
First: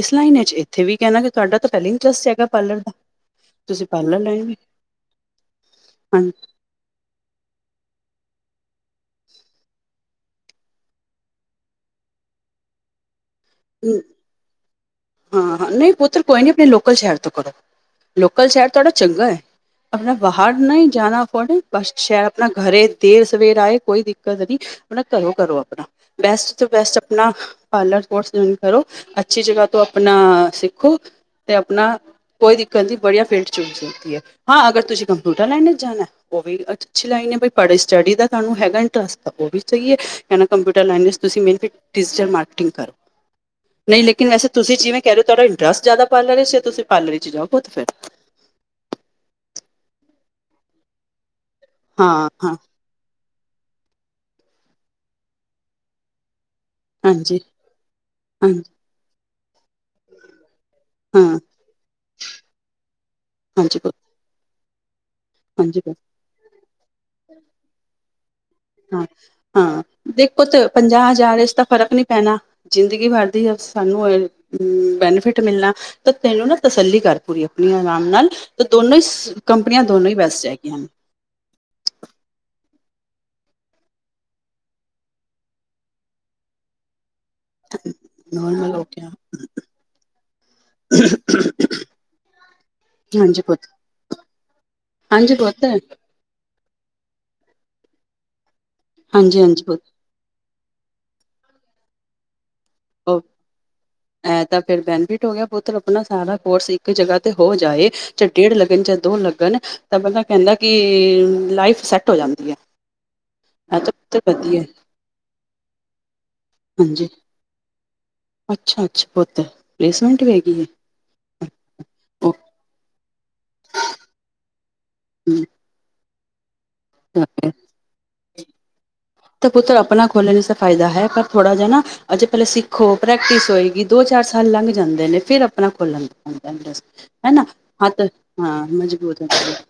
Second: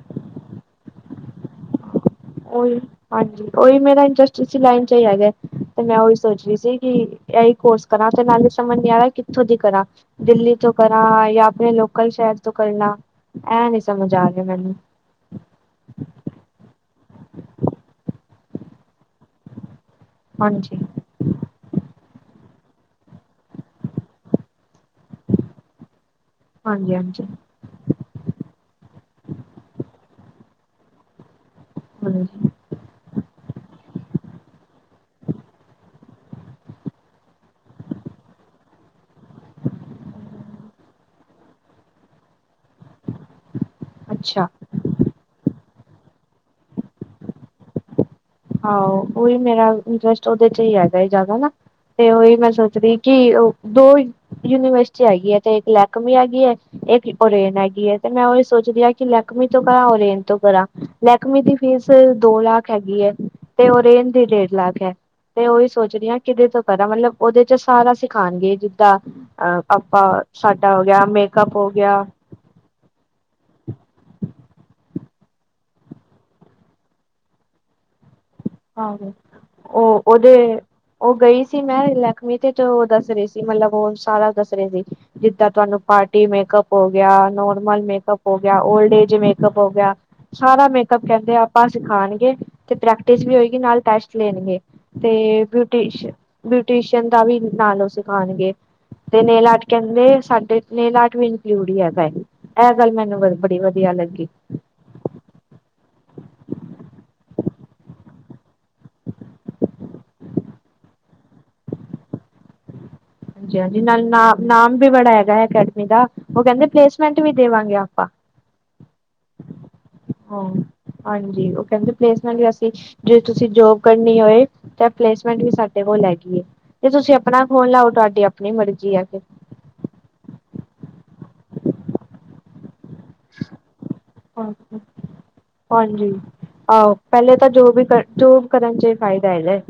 [SPEAKER 1] ਇਸ ਲਾਈਨ ਵਿਚ ਇੱਥੇ ਵੀ ਕਹਿੰਦਾ ਕਿ ਤੁਹਾਡਾ ਤਾਂ ਪਹਿਲੇ ਹੀ ਇੰਨਟਸਟ ਹੈਗਾ
[SPEAKER 2] ਉਹੀ
[SPEAKER 1] ਪਾਰਲਰ ਦਾ
[SPEAKER 2] ਹਾਂਜੀ, ਉਹੀ
[SPEAKER 1] ਤੁਸੀਂ
[SPEAKER 2] ਮੇਰਾ
[SPEAKER 1] ਪਾਰਲਰ
[SPEAKER 2] ਇੰਟਰਸਟ ਇਸ
[SPEAKER 1] ਵੀ
[SPEAKER 2] ਲਾਈਨ ਚ ਹੀ ਹੈਗਾ ਤੇ ਮੈਂ ਉਹੀ
[SPEAKER 1] ਹਾਂ
[SPEAKER 2] ਸੋਚ ਰਹੀ ਸੀ ਕਿ ਇਹੀ ਕੋਰਸ ਕਰਾਂ ਤੇ ਨਾਲ ਹੀ ਸਮਝ ਨੀ ਰਿਹਾ ਕਿੱਥੋਂ ਦੀ ਕਰਾਂ ਦਿੱਲੀ ਤੋਂ ਕਰਾਂ ਜਾਂ ਆਪਣੇ ਲੋਕਲ ਸ਼ਹਿਰ ਤੋਂ ਕਰਨਾ ਐ ਨੀ ਸਮਝ ਆ ਰਿਹਾ ਮੈਨੂੰ
[SPEAKER 1] ਹਾਂ-ਹਾਂ ਨਹੀਂ ਪੁੱਤਰ ਕੋਈ ਨੀ ਆਪਣੇ ਲੋਕਲ ਸ਼ਹਿਰ ਤੋਂ ਕਰੋ, ਲੋਕਲ ਸ਼ਹਿਰ ਤੁਹਾਡਾ ਚੰਗਾ ਏ ਆਪਣਾ ਬਾਹਰ
[SPEAKER 2] ਹਾਂਜੀ,
[SPEAKER 1] ਨਹੀਂ ਜਾਣਾ ਪੜਨ ਸ਼ਹਿਰ ਆਪਣਾ ਘਰੇ ਦੇਰ ਸਵੇਰ ਆਏ ਕੋਈ ਦਿੱਕਤ ਨੀ ਘਰੋਂ ਕਰੋਂ ਆਪਣਾ ਬੈਸਟ ਤੋਂ ਬੈਸਟ
[SPEAKER 2] ਹਾਂਜੀ-ਹਾਂਜੀ,
[SPEAKER 1] ਆਪਣਾ ਪਾਲਰ ਕੋਰਸ ਕਰੋ, ਅੱਛੀ ਜਗ੍ਹਾ ਤੋਂ ਆਪਣਾ ਸਿੱਖੋ ਤੇ ਆਪਣਾ
[SPEAKER 2] ਹਾਂਜੀ। ਹਾਂਜੀ
[SPEAKER 1] ਕੋਈ ਦਿਕਤ ਕਹਿੰਦੀ ਬੜੀਆ ਫੀਲਡ ਚੂਜ ਏ, ਹਾਂ ਅਗਰ ਤੁਸੀਂ ਕੰਪਿਊਟਰ ਲੈਣ ਵਿੱਚ ਜਾਣਾ ਉਹ ਵੀ ਅੱਛੀ ਲਾਈਨ ਏ ਪੜੇ ਸਟੱਡੀ ਦਾ ਤੁਹਾਨੂੰ ਹੈਗਾ ਇੰਟਰਸਟ ਤਾਂ ਉਹ ਵੀ ਸਹੀ ਹੈ। ਕੰਪਿਊਟਰ ਲਾਈਨ ਦੇ ਵਿੱਚ ਤੁਸੀਂ ਮੇਨ ਫਿਰ ਡਿਜੀਟਲ ਮਾਰਕਟਿੰਗ ਕਰੋ ਨਹੀਂ ਲੇਕਿਨ
[SPEAKER 2] ਅੱਛਾ
[SPEAKER 1] ਵੈਸੇ ਤੁਸੀਂ ਜਿਂਵੇ ਕਹਿ ਰਹੇ ਹੋ ਤੁਹਾਡਾ ਇੰਟਰਸਟ ਜ਼ਿਆਦਾ ਪਾਲਰ ਚ ਤੁਸੀ ਪਾਲਰ ਚ ਜਾਓ ਪੁੱਤ ਫਿਰ
[SPEAKER 2] ਆਹੋ ਉਹੀ ਮੇਰਾ ਇੰਟਰਸਟ ਉਹਦੇ ਚ ਹੀ ਹੈਗਾ ਜ਼ਿਆਦਾ ਨਾ ਤੇ
[SPEAKER 1] ਹਾਂ
[SPEAKER 2] ਉਹੀ ਮੈਂ
[SPEAKER 1] ਹਾਂ
[SPEAKER 2] ਸੋਚਦੀ ਕਿ ਉਹ ਦੋ ਯੂਨੀਵਰਸਿਟੀ ਹੈਗੀ ਤੇ ਇੱਕ ਲੈਕਮੀ ਹੈਗੀ ਏ ਇੱਕ
[SPEAKER 1] ਹਾਂਜੀ
[SPEAKER 2] ਓਰੇਨ ਹੈਗੀ ਏ ਤੇ ਮੈਂ ਉਹੀ
[SPEAKER 1] ਹਾਂਜੀ
[SPEAKER 2] ਸੋਚਦੀ ਹਾਂ ਕਿ ਲੈਕਮੀ ਤੋਂ ਕਰਾਂ ਓਰੇਨ ਤੋਂ ਕਰਾਂ
[SPEAKER 1] ਹਾਂ
[SPEAKER 2] ਲੈਕਮੀ ਦੀ ਫੀਸ ਦੋ ਲੱਖ ਹੈਗੀ ਏ ਤੇ
[SPEAKER 1] ਹਾਂਜੀ ਬ
[SPEAKER 2] ਓਰੇਨ ਦੀ ਡੇਢ ਲੱਖ ਏ ਤੇ ਉਹੀ
[SPEAKER 1] ਹਾਂਜੀ ਬ
[SPEAKER 2] ਸੋਚ ਰਹੀ ਹਾਂ ਕਿਦੇ ਤੋਂ ਕਰਾਂ ਮਤਲਬ ਉਹਦੇ ਚ ਸਾਰਾ ਸਿਖਾਉਣਗੇ ਜਿੱਦਾਂ ਅ
[SPEAKER 1] ਹਾਂ-ਹਾਂ,
[SPEAKER 2] ਆਪਾਂ
[SPEAKER 1] ਦੇਖੋ ਪੁੱਤ
[SPEAKER 2] ਸਾਡਾ ਹੋ ਗਿਆ
[SPEAKER 1] ਪੰਜਾਹ ਹਜ਼ਾਰ
[SPEAKER 2] ਮੇਕਅਪ
[SPEAKER 1] ਤਾਂ
[SPEAKER 2] ਹੋ
[SPEAKER 1] ਫ਼ਰਕ ਨਹੀਂ
[SPEAKER 2] ਗਿਆ
[SPEAKER 1] ਪੈਣਾ ਜ਼ਿੰਦਗੀ ਭਰ ਦੀ ਅ ਸਾਨੂੰ, ਬੈਨੀਫਿਟ ਮਿਲਣਾ ਤਾਂ ਤੈਨੂੰ ਨਾ ਤਸਲੀ ਕਰ ਪੂਰੀ ਆਪਣੀ ਆਰਾਮ ਨਾਲ ਤਾਂ ਦੋਨੋਂ ਈ ਕੰਪਨੀਆਂ ਦੋਨੋਂ ਈ ਬੈਸਟ ਹੈਗੀਆਂ ਹਨ।
[SPEAKER 2] ਓ ਗਈ ਸੀ ਮੈਂ ਲੈਕਮੀ ਤੇ ਦੱਸ ਰਹੇ ਸੀ ਮੱਤਲਬ ਓਹ ਸਾਰਾ ਦੱਸ ਰਹੇ ਸੀ ਜਿਦਾਂ ਤੁਹਾਨੂੰ ਪਾਰਟੀ ਮੇਕਅਪ ਹੋ ਗਿਆ ਨੋ ਮਤਲਬ ਮੇਕਅਪ ਹੋ ਗਿਆ
[SPEAKER 1] ਨੋਰਮਲ
[SPEAKER 2] ਓਲਡ
[SPEAKER 1] ਗਿਆ
[SPEAKER 2] ਏਜ ਮੇਕਅਪ ਹੋ ਗਿਆ ਸਾਰਾ ਮੇਕਅੱਪ ਕੈਂਦੇ ਆਪਾਂ ਸਿਖਾਉਣਗੇ ਤੇ ਪ੍ਰੈਕ ਟਿਸ ਵੀ
[SPEAKER 1] ਹਾਂਜੀ
[SPEAKER 2] ਹੋਏਗੀ
[SPEAKER 1] ਪੁੱਤ
[SPEAKER 2] ਨਾਲ ਟੈਸਟ ਲੈਣਗੇ,
[SPEAKER 1] ਹਾਂਜੀ
[SPEAKER 2] ਤੇ
[SPEAKER 1] ਪੁੱਤ
[SPEAKER 2] ਬਿਊਟੀਸ ਬਿਊਟੀਸ਼ਅਨ ਦਾ ਵੀ ਨਾਲ ਸਿਖਾਣਗੇ, ਤੇ
[SPEAKER 1] ਹਾਂਜੀ
[SPEAKER 2] ਨੇਲ
[SPEAKER 1] ਹਾਂਜੀ
[SPEAKER 2] ਆਰਟ
[SPEAKER 1] ਪੁੱਤ
[SPEAKER 2] ਕੈਂਦੇ ਸਾਡੇ ਨੇਲ ਆਰਟ ਵੀ ਇਨਕਲੂਡ ਈ ਹੈਗਾ ਏ ਗੱਲ ਮੈਨੂੰ
[SPEAKER 1] ਉਹ
[SPEAKER 2] ਬੜੀ ਵਧੀਆ ਲੱਗੀ
[SPEAKER 1] ਇਹ ਤਾਂ ਫਿਰ ਬੈਨੀਫਿਟ ਹੋ ਗਿਆ ਪੁੱਤਰ ਆਪਣਾ ਸਾਰਾ ਕੋਰਸ ਇੱਕ ਜਗ੍ਹਾ ਤੇ ਹੋ ਜਾਏ ਚਲੋ ਡੇਢ ਲੱਗਣ ਦੋ ਲੱਗਣ ਤਾਂ ਬੰਦਾ ਕੈਂਦਾ ਕਿ ਲਾਈਫ ਸੈਟ ਹੋ ਜਾਂਦੀ ਏ
[SPEAKER 2] ਹਾਂਜੀ-ਹਾਂਜੀ ਨਾਲ ਨਾਮ ਵੀ ਬੜਾ ਹੈਗਾ ਅਕੈਡਮੀ ਦਾ ਓਹ ਕੈਂਦੇ
[SPEAKER 1] ਹਾਂਜੀ
[SPEAKER 2] ਪਲੇਸਮੈਂਟ ਵੀ ਦੇਵਾਂਗੇ ਆਪਾਂ
[SPEAKER 1] ਅੱਛਾ-ਅੱਛਾ ਪੁੱਤ ਪਲੇਸਮੈਂਟ ਵੀ
[SPEAKER 2] ਹਾਂ
[SPEAKER 1] ਹੈਗੀ ਏ
[SPEAKER 2] ਹਾਂਜੀ ਓ ਕੈਂਦੇ ਪਲੇਸਮੈਂਟ ਵੀ ਅਸੀਂ ਜੇ ਤੁਸੀਂ ਜੋਬ ਕਰਨੀ ਹੋਏ ਤਾਂ ਪਲੇਸਮੈਂਟ ਵੀ
[SPEAKER 1] ਓਕੇ
[SPEAKER 2] ਸਾ ਕੋਲ ਹੈਗੀ ਏ ਤੇੇ ਤੁਸੀਂ ਆਪਣਾ ਖੋਲ ਲਓ ਤੁਹਾਡੀ ਆਪਣੀ ਮਰਜ਼ੀ ਏ ਫਿਰ
[SPEAKER 1] ਤਾਂ ਪੁੱਤਰ ਆਪਣਾ ਖੋਲਣ ਵਿਚ ਫਾਇਦਾ ਹੈ ਪਰ ਥੋੜ੍ਹਾ ਜਿਹਾ ਨਾ ਅਜੇ ਪੈਲੇ ਸਿੱਖ ਹੋਰ ਪ੍ਰੈਕਟਿਸ ਹੋਵੇਗੀ ਦੋ ਚਾਰ ਸਾਲ ਲੰਘ
[SPEAKER 2] ਹਾਂਜੀ।
[SPEAKER 1] ਜਾਂਦੇ ਨੇ ਫਿਰ ਆਪਣਾ
[SPEAKER 2] ਹਾਂਜੀ
[SPEAKER 1] ਖੋਲਾਂਗੇ
[SPEAKER 2] ਆਹੋ ਪਹਿਲੇ
[SPEAKER 1] ਹੈਨਾ,
[SPEAKER 2] ਤਾਂ ਜੋਬ ਹੀ
[SPEAKER 1] ਹੱਥ
[SPEAKER 2] ਕਰ ਜੋਬ
[SPEAKER 1] ਹਾਂ
[SPEAKER 2] ਕਰਨ ਚ
[SPEAKER 1] ਮਜ਼ਬੂਤ
[SPEAKER 2] ਫਾਇਦਾ
[SPEAKER 1] ਹੁੰਦੀ ਐ,
[SPEAKER 2] ਹੈਗਾ।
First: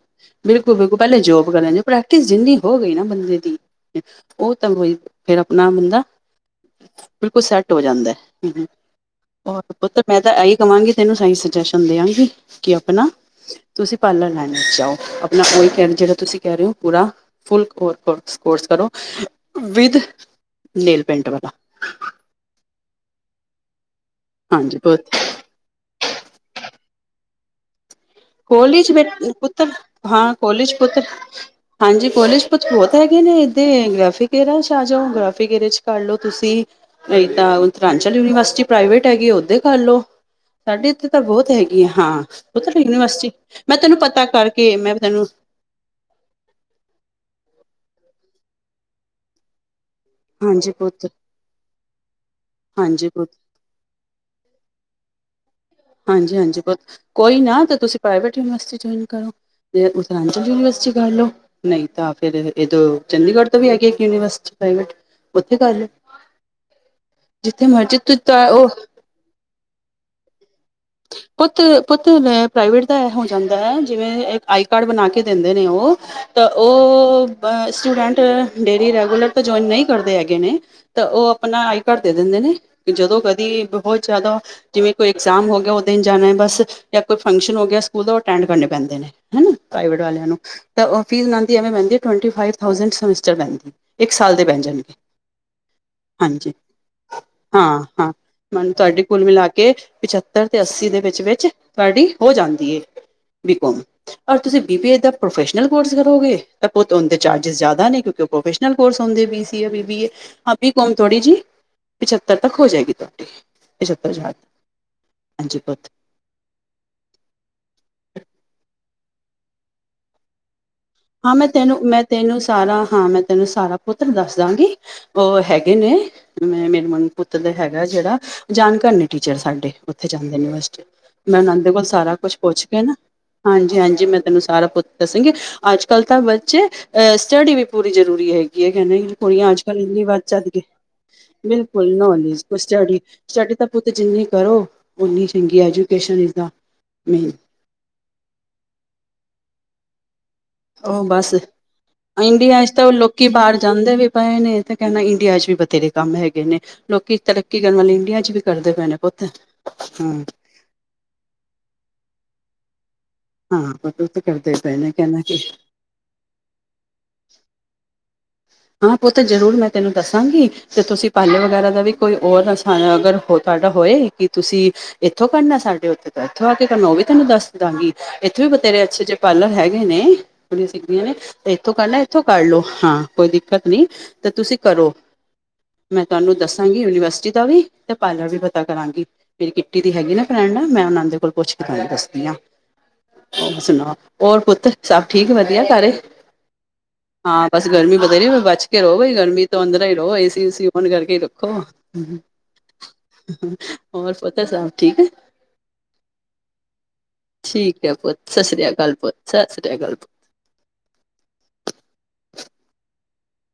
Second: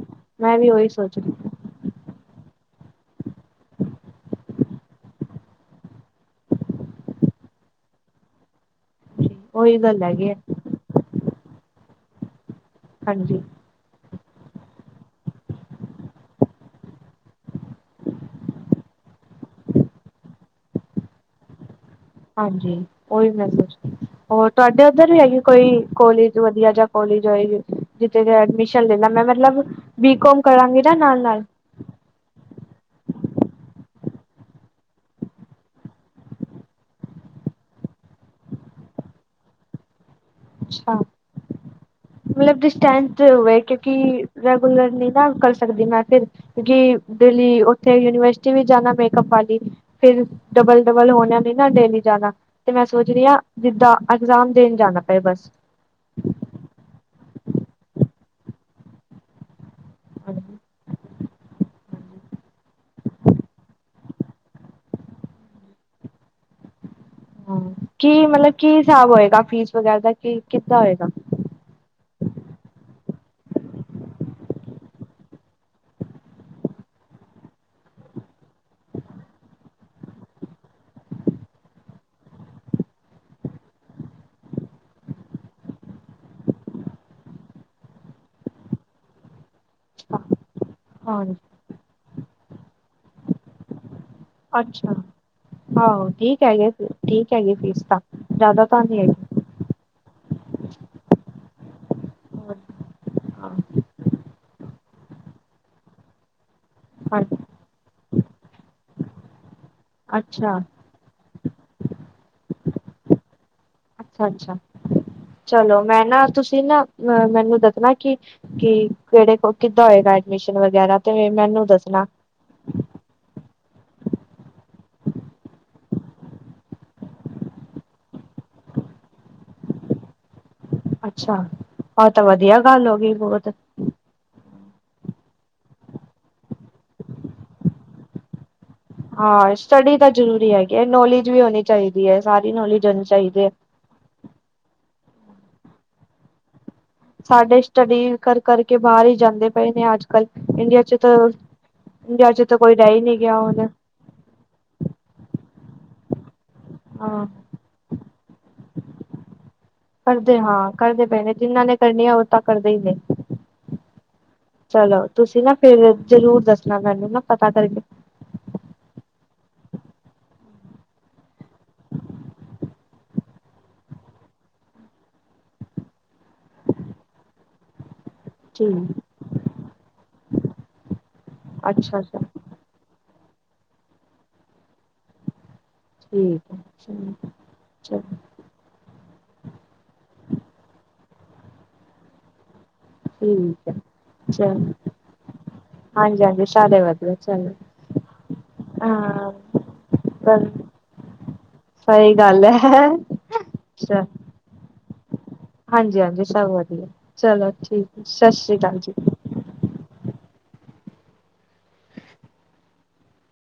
[SPEAKER 2] ਮੈਂ ਵੀ ਉਹੀ
[SPEAKER 1] ਬਿਲਕੁੱਲ-ਬਿਲਕੁੱਲ
[SPEAKER 2] ਸੋਚ
[SPEAKER 1] ਪੈਲੇ ਜੋ ਬ
[SPEAKER 2] ਰਹੀ
[SPEAKER 1] ਕਰ ਲੈਂਦੇ, ਪ੍ਰੈਕਟਿਸ ਜਿੰਨੀ ਹੋ ਗਈ ਨਾ ਬੰਦੇ ਦੀ ਓ [unintelligible] ਫਿਰ ਆਪਣਾ ਬੰਦਾ, ਬਿਲਕੁੱਲ ਸੈਟ ਹੋ ਜਾਂਦੈ। ਹੋਰ
[SPEAKER 2] ਉਹੀ
[SPEAKER 1] ਪੁੱਤਰ
[SPEAKER 2] ਗੱਲ
[SPEAKER 1] ਮੈਂ
[SPEAKER 2] ਹੈਗੀ
[SPEAKER 1] ਤਾਂ
[SPEAKER 2] ਹੈ
[SPEAKER 1] ਐਈ ਕਵਾਂਗੀ, ਤੈਨੂੰ ਸਈ ਸੁਜੈਸ਼ਨ ਦਿਆਂਗੀ, ਕੀ ਆਪਣਾ
[SPEAKER 2] ਹਾਂਜੀ
[SPEAKER 1] ਤੁਸੀਂ ਪਾਰਲਰ ਲੈਣ ਵਿੱਚ ਜਾਓ, ਆਪਣਾ ਓ ਕੈ ਜੇੜਾ ਤੁਸੀਂ ਕੈ ਰੇ ਓ ਪੂਰਾ ਫੁਲ ਕੋ ਕੋਰਸ ਕਰੋ। ਵਿਦ, ਨੇਲ ਪੈਂਟ ਵਾਲਾ।
[SPEAKER 2] ਹਾਂਜੀ, ਓਈ ਮੈ ਸੋਚ, ਹੋਰ
[SPEAKER 1] ਹਾਂਜੀ
[SPEAKER 2] ਤੁਹਾਡੇ ਉੱਧਰ
[SPEAKER 1] ਬਹੁਤ
[SPEAKER 2] ਵੀ ਹੈਗੀ ਕੋਈ ਕੋਲੇਜ, ਵਧੀਆ ਜਾਂ ਕੋਲੇਜ ਹੋਏ ਜਿੱਥੇ ਦਾ ਐਡਮਿਸ਼ਨ
[SPEAKER 1] ਕੋਲਜ ਬੇ
[SPEAKER 2] ਲੈਲਾਂ ਮੈਂ, ਮਤਲਬ
[SPEAKER 1] ਪੁੱਤਰ ਹਾਂ
[SPEAKER 2] ਬੀਕੋਮ
[SPEAKER 1] ਕੋਲਜ
[SPEAKER 2] ਕਰਾਂਗੀ ਨਾ
[SPEAKER 1] ਪੁੱਤਰ
[SPEAKER 2] ਨਾਲ-ਨਾਲ।
[SPEAKER 1] ਹਾਂਜੀ, ਕੋਲੇਜ ਕੁੱਛ ਬੋਤ ਹੈਗੇ ਨੇ। ਇਦੇ ਗ੍ਰਾਫਿਕ ਏਰ 'ਚ ਆ ਜਾਓ, ਗ੍ਰਾਫਿਕ ਏਰੇ 'ਚ ਕਰ ਲਓ ਤੁਸੀਂ। ਨਈ ਤਾਂ, ਉਤਰਾਂਚਲ ਯੂਨੀਵਰਸਿਟੀ ਪ੍ਰਾਈਵੇਟ ਹੈਗੀ, ਓਦੇ ਕਰਲੋ। ਸਾਡੇ ਇੱਥੇ ਤਾਂ ਬੋਤ ਹੈਗੀ ਆ, ਹਾਂ। ਪੁੱਤ
[SPEAKER 2] ਸਟੈਂਥ ਹੋਵੇ, ਕਿਉਂਕੀ
[SPEAKER 1] ਮੈਂ
[SPEAKER 2] ਰੈਗੂਲਰਲੀ ਨੀ
[SPEAKER 1] ਤੈਨੂੰ
[SPEAKER 2] ਨਾ ਕਰ ਸਕਦੀ ਮੈਂ ਫਿਰ, ਕਿਉਕਿ ਡੇਲੀ ਉੱਥੇ ਯੂਨੀਵਰਸਿਟੀ ਵੀ ਜਾਂਨਾ, ਮੇਕਅਪ ਵਾਲੀ। ਫਿਰ
[SPEAKER 1] ਹਾਂਜੀ ਪੁੱਤ
[SPEAKER 2] ਡਬਲ-ਡਬਲ ਹੋਣਾ ਨੀ ਨਾ ਡੇਲੀ ਜਾਣਾ, ਤੇ ਮੈਂ
[SPEAKER 1] ਹਾਂਜੀ
[SPEAKER 2] ਸੋਚ
[SPEAKER 1] ਪੁੱਤ
[SPEAKER 2] ਰੀਆ ਜਿੱਦਾਂ, ਇਗਜ਼ਾਮ ਦੇਣ ਜਾਣਾ ਪਏ ਬਸ।
[SPEAKER 1] ਹਾਂਜੀ-ਹਾਂਜੀ ਪੁ ਕੋਈ ਨਾ, ਤਾਂ ਤੁਸੀਂ ਪ੍ਰਾਈਵੇਟ ਯੂਨੀਵਰਸਿਟੀ ਜੁਆਇਨ ਕਰੋ। ਤੇ
[SPEAKER 2] ਹਾਂਜੀ
[SPEAKER 1] ਉਤਰਾਂਚਲ
[SPEAKER 2] ਹਾਂਜੀ।
[SPEAKER 1] ਯੂਨੀਵਰਸਿਟੀ ਕਰੱਲੋ, ਨਈ ਤਾਂ [unintelligible] ਏਦੋ ਚੰਡੀਗੜ੍ਹ ਤੋਂ ਵੀ ਹੈਗੀ ਆ, ਇਕ ਯੂਨੀਵਰਸਿਟੀ ਪ੍ਰਾਈਵੇਟ, ੳਦੇ ਕਰਲੋ। [inaudible]
[SPEAKER 2] ਹਾਂ, ਕੀ ਮਤਲਬ
[SPEAKER 1] ਉਹ
[SPEAKER 2] ਕੀ ਹਿਸਾਬ ਹੋਏਗਾ ਫੀਸ ਵਗੈਰਾ ਦਾ, ਕੀ ਕਿੱਦਾਂ ਹੋਏਗਾ?
[SPEAKER 1] ਪੁੱਤ-ਪੁੱਤ ਪ੍ਰਾਈਵੇਟ ਦਾ ਐ ਹੋ ਜਾਂਦੈ, ਜਿਵੇਂ ਆਈ ਕਾਰਡ ਬਣਾ ਕੇ ਦਿੰਦੇ ਨੇ ਓ ਤਾਂ ਓ ਸਟੂਡੈਂਟ, ਡੇਲੀ ਰੈਗੂਲਰ ਤਾਂ ਜੁਆਇਨ ਨੀ ਕਰਦੇ ਹੈਗੇ ਨੇ। ਤ ਓ ਆਪਣਾ ਆਈ ਕਾਰਡ ਦੇ ਦਿੰਦੇ ਨੇ, ਜਦੋਂ ਕਦੀ ਬੋਹ ਜਾਦਾ, ਜਿਵੇਂ ਕੋਈ ਐਗਜ਼ਾਮ ਹੋ ਗਿਆ ਓ ਦਿਨ ਜਾਣਾ ਬਸ, ਜਾਂ ਕੋਈ ਫੰਕਸ਼ਨ ਹੋ ਗਿਆ ਸਕੂਲ ਦਾ, ਓ ਅਟੈਂਡ ਕਰਨੇ ਪੈਂਦੇ ਨੇ। ਹਨਾਂ ਪ੍ਰਾਈਵੇਟ ਵਾਲਿਆ ਨੂੰ, ਰ ਫੀਸ
[SPEAKER 2] ਹਾਂਜੀ
[SPEAKER 1] ਓਨਾਂ ਦੀ ਐਵੇਂ ਪਾਂਦੀ ਆ, ਟਵੇਂਟੀ ਫਾਇਵ ਥਾਉਜੇਂਟ, ਪਰ ਸਮੈਸਟਰ ਪੈਂਦੀ। ਇੱਕ ਸਾਲ ਦੇ ਬੈ ਜਾਣਗੇ।
[SPEAKER 2] ਅੱਛਾ ਆਹੋ ਠੀਕ
[SPEAKER 1] ਹਾਂਜੀ,
[SPEAKER 2] ਹੈਗੇ ਠੀਕ ਹੈਗੀ ਫੀਸ ਤਾਂ
[SPEAKER 1] ਹਾਂ-ਹਾਂ,
[SPEAKER 2] ਜ਼ਿਆਦਾ
[SPEAKER 1] ਮਨ
[SPEAKER 2] ਤਾਂ ਨਹੀਂ
[SPEAKER 1] ਤੁਹਾਡੇ ਕੋਲ
[SPEAKER 2] ਹੈਗੀ
[SPEAKER 1] ਮਿਲਾ ਕੇ ਪਿੱਛ ਤਰ ਤੇ ਅੱਸੀ ਦੇ ਵਿੱਚ-ਵਿਚ, ਤੁਹਾਡੀ ਹੋ ਜਾਂਦੀ
[SPEAKER 2] ਹਾਂ
[SPEAKER 1] ਏ। ਬੀਕੋਮ, ਓਰ ਤੁਸੀਂ ਬੀਬੀਏ ਦਾ ਪ੍ਰੋਫੈਸ਼ਲ ਕੋਰਸ ਕਰੋਗੇ। ਤਾਂ ਪੁੱਤ ਉਦੇ ਚਾਰਜਿਸ ਜਾਦਾ ਨੇ, ਕਿਉਂਕਿ ਓ ਪ੍ਰੋਫੈਸ਼ਨਲ ਕੋਰਸ ਹੁੰਦੇ B C, B B A, ਹਾਂ
[SPEAKER 2] ਅੱਛਾ
[SPEAKER 1] ਬੀ ਹੂਨ ਥੋੜੀ ਜੀ, ਪਚੱਤਰ ਤੱਕ ਹੋ ਜਾਏਗੀ ਤੁਹਾਡੀ, ਪਚੱਤਰ
[SPEAKER 2] ਅੱਛਾ
[SPEAKER 1] ਹਜ਼ਾਰ ਤੱਕ।
[SPEAKER 2] ਅੱਛਾ ਚਲੋ ਮੈਂ ਨਾ, ਤੁਸੀਂ ਨਾ ਅ ਮੈਨੂੰ ਦੱਸਣਾ ਕਿ, ਕਿ ਕਿਹੜੇ ਕੋ ਕਿੱਦਾਂ ਹੋਏਗਾ, ਐਡਮਿਸ਼ਨ ਵਗੈਰਾ। ਤੇ
[SPEAKER 1] ਹਾਂ ਮੈਂ
[SPEAKER 2] ਮੈਨੂੰ
[SPEAKER 1] ਤੈਨੂੰ, ਮੈਂ
[SPEAKER 2] ਦੱਸਣਾ
[SPEAKER 1] ਤੈਨੂੰ ਸਾਰਾ, ਹਾਂ ਮੈਂ ਤੈਨੂੰ ਸਾਰਾ ਪੁੱਤਰ ਦੱਸ ਦਾਂਗੀ। ਉਹ ਹੈਗੇ ਨੇ ਮੇਰੇ ਮਨ ਪੁੱਤ ਦਾ ਹੈਗਾ ਜਿਹੜਾ, ਜਾਣ ਕਾਰ ਟੀਚਰ ਨੇ ਸਾਡੇ, ਉੱਥੇ ਜਾਂਦੇਨੇ
[SPEAKER 2] ਅੱਛਾ
[SPEAKER 1] ਮੈਂ ਉਹਦੇ ਕੋਲ
[SPEAKER 2] ਆਹ
[SPEAKER 1] ਸਾਰਾ
[SPEAKER 2] ਤਾਂ
[SPEAKER 1] ਕੁਛ
[SPEAKER 2] ਵਧੀਆ
[SPEAKER 1] ਪੁੱਛ ਕੇ
[SPEAKER 2] ਗੱਲ
[SPEAKER 1] ਨਾ,
[SPEAKER 2] ਹੋ ਗਈ ਬਹੁਤ
[SPEAKER 1] ਹਾਂਜੀ-ਹਾਂਜੀ, ਮੈਂ ਤੈਨੂੰ ਸਾਰਾ ਪੁੱਤ ਦੱਸਣਗੇ। ਅੱਜ ਕੱਲ੍ਹ ਤਾਂ ਬੱਚੇ, ਅਹ ਸਟੱਡੀ ਵੀ ਪੂਰੀ ਜ਼ਰੂਰੀ ਹੈਗੀ। ਕਹਿੰਦੇ ਕੁੜੀਆਂ,
[SPEAKER 2] ਹਾਂ
[SPEAKER 1] ਅੱਜ ਕੱਲ
[SPEAKER 2] ਸਟੱਡੀ
[SPEAKER 1] ਇੰਨੀ
[SPEAKER 2] ਤਾਂ
[SPEAKER 1] ਵੱਧ ਚੱਲ
[SPEAKER 2] ਜ਼ਰੂਰੀ
[SPEAKER 1] ਗਏ,
[SPEAKER 2] ਹੈਗੀ ਹੈ ਨੌਲੇਜ ਵੀ ਹੋਣੀ
[SPEAKER 1] ਬਿਲਕੁਲ।
[SPEAKER 2] ਚਾਹੀਦੀ ਹੈ
[SPEAKER 1] ਨੌਲੇਜ
[SPEAKER 2] ਸਾਰੀ ਨੌਲੇਜ
[SPEAKER 1] ਸਟੱਡੀ
[SPEAKER 2] ਹੋਣੀ ਚਾਹੀਦੀ ਹੈ
[SPEAKER 1] -ਸਟੱਡੀ ਤਾਂ ਪੁਤ ਜਿੰਨੀ ਕਰੋ, ਉਨੀ ਚੰਗੀ ਹੈ ਐਜੂਕੇਸ਼ਨ ਦਾ।
[SPEAKER 2] ਸਾਡੇ ਸਟੱਡੀ ਕਰ ਕਰਕੇ, ਬਾਹਰ ਹੀ ਜਾਂਦੇ ਪਏ ਨੇ ਅੱਜ ਕੱਲ੍ਹ। ਇੰਡੀਆ ਚ
[SPEAKER 1] ਉਹ
[SPEAKER 2] ਤਾਂ
[SPEAKER 1] ਬਸ, ਇੰਡੀਆ 'ਚ
[SPEAKER 2] ਕੋਈ
[SPEAKER 1] ਤਾਂ
[SPEAKER 2] ਰਹਿ ਹੀ ਨਹੀਂ
[SPEAKER 1] ਲੋਕੀ
[SPEAKER 2] ਗਿਆ
[SPEAKER 1] ਬਾਹਰ
[SPEAKER 2] ਹੁਣ
[SPEAKER 1] ਜਾਂਦੇ ਵੀ ਪਏ ਨੇ ਮੈਂ ਕਹਿਣਾ, ਇੰਡੀਆ 'ਚ ਵੀ ਬਥੇਰੇ ਕੰਮ ਹੈਗੇ ਨੇ। ਲੋਕੀ,
[SPEAKER 2] ਹਾਂ
[SPEAKER 1] ਤਰੱਕੀ ਕਰਨ ਵਾਲੇ, ਇੰਡੀਆ ਚ ਵੀ ਕਰਦੇ ਪਏ ਨੇ, ਪੁੱਤ ਹੂੰ
[SPEAKER 2] ਕਰਦੇ ਹਾਂ ਕਰਦੇ ਪਏ ਨੇ, ਜਿਹਨਾਂ ਨੇ ਕਰਨੀ ਆ, ਉਹ ਤਾਂ ਕਰਦੇ ਹੀ ਪਏ ਨੇ
[SPEAKER 1] ਹਾਂ ਤੇ ਓਵੀ ਤੇ, ਕਰਦੇ ਪਏ
[SPEAKER 2] ਚਲੋ
[SPEAKER 1] ਕਹਿੰਣਾ ਕਿ
[SPEAKER 2] ਤੁਸੀਂ ਨਾ ਫਿਰ ਜ਼ਰੂਰ ਦੱਸਣਾ ਮੈਨੂੰ ਨਾ, ਪਤਾ ਕਰਕੇ
[SPEAKER 1] ਹਾਂ, ਪੁਤ ਜ਼ਰੂਰ ਮੈਂ ਤੈਨੂੰ, ਦੱਸਾਂਗੀ ਤੇ ਤੁਸੀਂ, ਪਾਰਲਰ ਵਗੈਰਾ ਦਾ ਵੀ, ਕੋਈ ਔਰ ਦਾ ਸਹਾਰਾ ਅਗਰ ਤਾਡਾ ਹੋਏ ਕਿ ਤੁਸੀਂ ਇੱਥੋਂ ਪੜਨਾਂ ਸਾਡੇ ਉੱਥੇ ਤਾਂ, ਇੱਥੋਂ ਆ ਕੇ ਕਰਨਾ ਮੈ ਉਹ ਵੀ, ਤੈਨੂੰ ਦੱਸ ਦਾਂਗੀ ਸਾਡੇ, ਇੱਥੇ ਵੀ ਬਥੇਰੇ
[SPEAKER 2] ਠੀਕ
[SPEAKER 1] ਅੱਛੇ -ਅੱਛੇ ਪਾਰਲਰ ਹੈਗੇ ਨੇ ਕੁੜੀਆਂ ਸਿੱਖਦੀਆਂ ਨੇ, ਇੱਥੋਂ ਕਰਨਾ
[SPEAKER 2] ਅੱਛਾ ਅੱਛਾ
[SPEAKER 1] ਇੱਥੋਂ, ਕਰ ਲੋ ਹਾਂ ਕੋਈ ਦਿੱਕਤ ਨਈ, ਤੇ ਤੁਸੀਂ ਕਰੋ ਮੈਂ ਤੁਹਾਨੂੰ
[SPEAKER 2] ਠੀਕ ਹੈ
[SPEAKER 1] ਦੱਸਾਂਗੀ,
[SPEAKER 2] ਚਲੋ
[SPEAKER 1] ਯੂਨੀਵਰਸਿਟੀ ਦਾ ਵੀ, ਤੇ
[SPEAKER 2] ਚਲੋ
[SPEAKER 1] ਪਾਰਲਰ ਵੀ ਪਤਾ ਕਰਾਂਗੀ ਮੇਰੀ ਕਿੱਟੀ ਦੀ ਹੈਗੀ ਨਾ ਫਰੈਂਡ, ਮੈਂ ਉਹਨਾਂ ਦੇ ਕੋਲ ਪੁੱਛ ਕੇ, ਫਿਰ ਦੱਸਦੀ ਆ ਹੋਰ
[SPEAKER 2] ਠੀਕ ਹੈ
[SPEAKER 1] ਸੁਣਾ, ਹੋਰ
[SPEAKER 2] ਚਲੋ
[SPEAKER 1] ਪੁੱਤ ਸਭ ਠੀਕ ਵਧੀਆ, ਸਾਰੇ
[SPEAKER 2] ਹਾਂਜੀ ਹਾਂਜੀ ਸਾਰੇ ਵਧੀਆ
[SPEAKER 1] ਹਾਂ
[SPEAKER 2] ਚਲੋ
[SPEAKER 1] ਬਸ। ਗਰਮੀ ਵਧ ਰਹੀ, ਬਚ ਕੇ ਰਹੋ, ਏ
[SPEAKER 2] ਹਾਂ
[SPEAKER 1] ਗਰਮੀ ਤੋਂ ਅੰਦਰੇ ਈ ਰਹੋ,
[SPEAKER 2] ਬਸ
[SPEAKER 1] ਏਸੀ -ਉਸੀ ਓਨ ਕਰਕੇ ਹੀ ਰੱਖੋ
[SPEAKER 2] ਸਹੀ ਗੱਲ ਹੈ
[SPEAKER 1] ਹੋਰ ਪੁੱਤ, ਸਭ ਠੀਕ ਨੇ
[SPEAKER 2] ਹਾਂਜੀ -ਹਾਂਜੀ ਸਭ ਵਧੀਆ ਚਲੋ ਠੀਕ,
[SPEAKER 1] ਹੈ ਪੁੱਤ
[SPEAKER 2] ਸਤਿ ਸ਼੍ਰੀ ਅਕਾਲ ਜੀ।
[SPEAKER 1] ਸਤਿ ਸ਼੍ਰੀ ਅਕਾਲ, ਪੁੱਤ।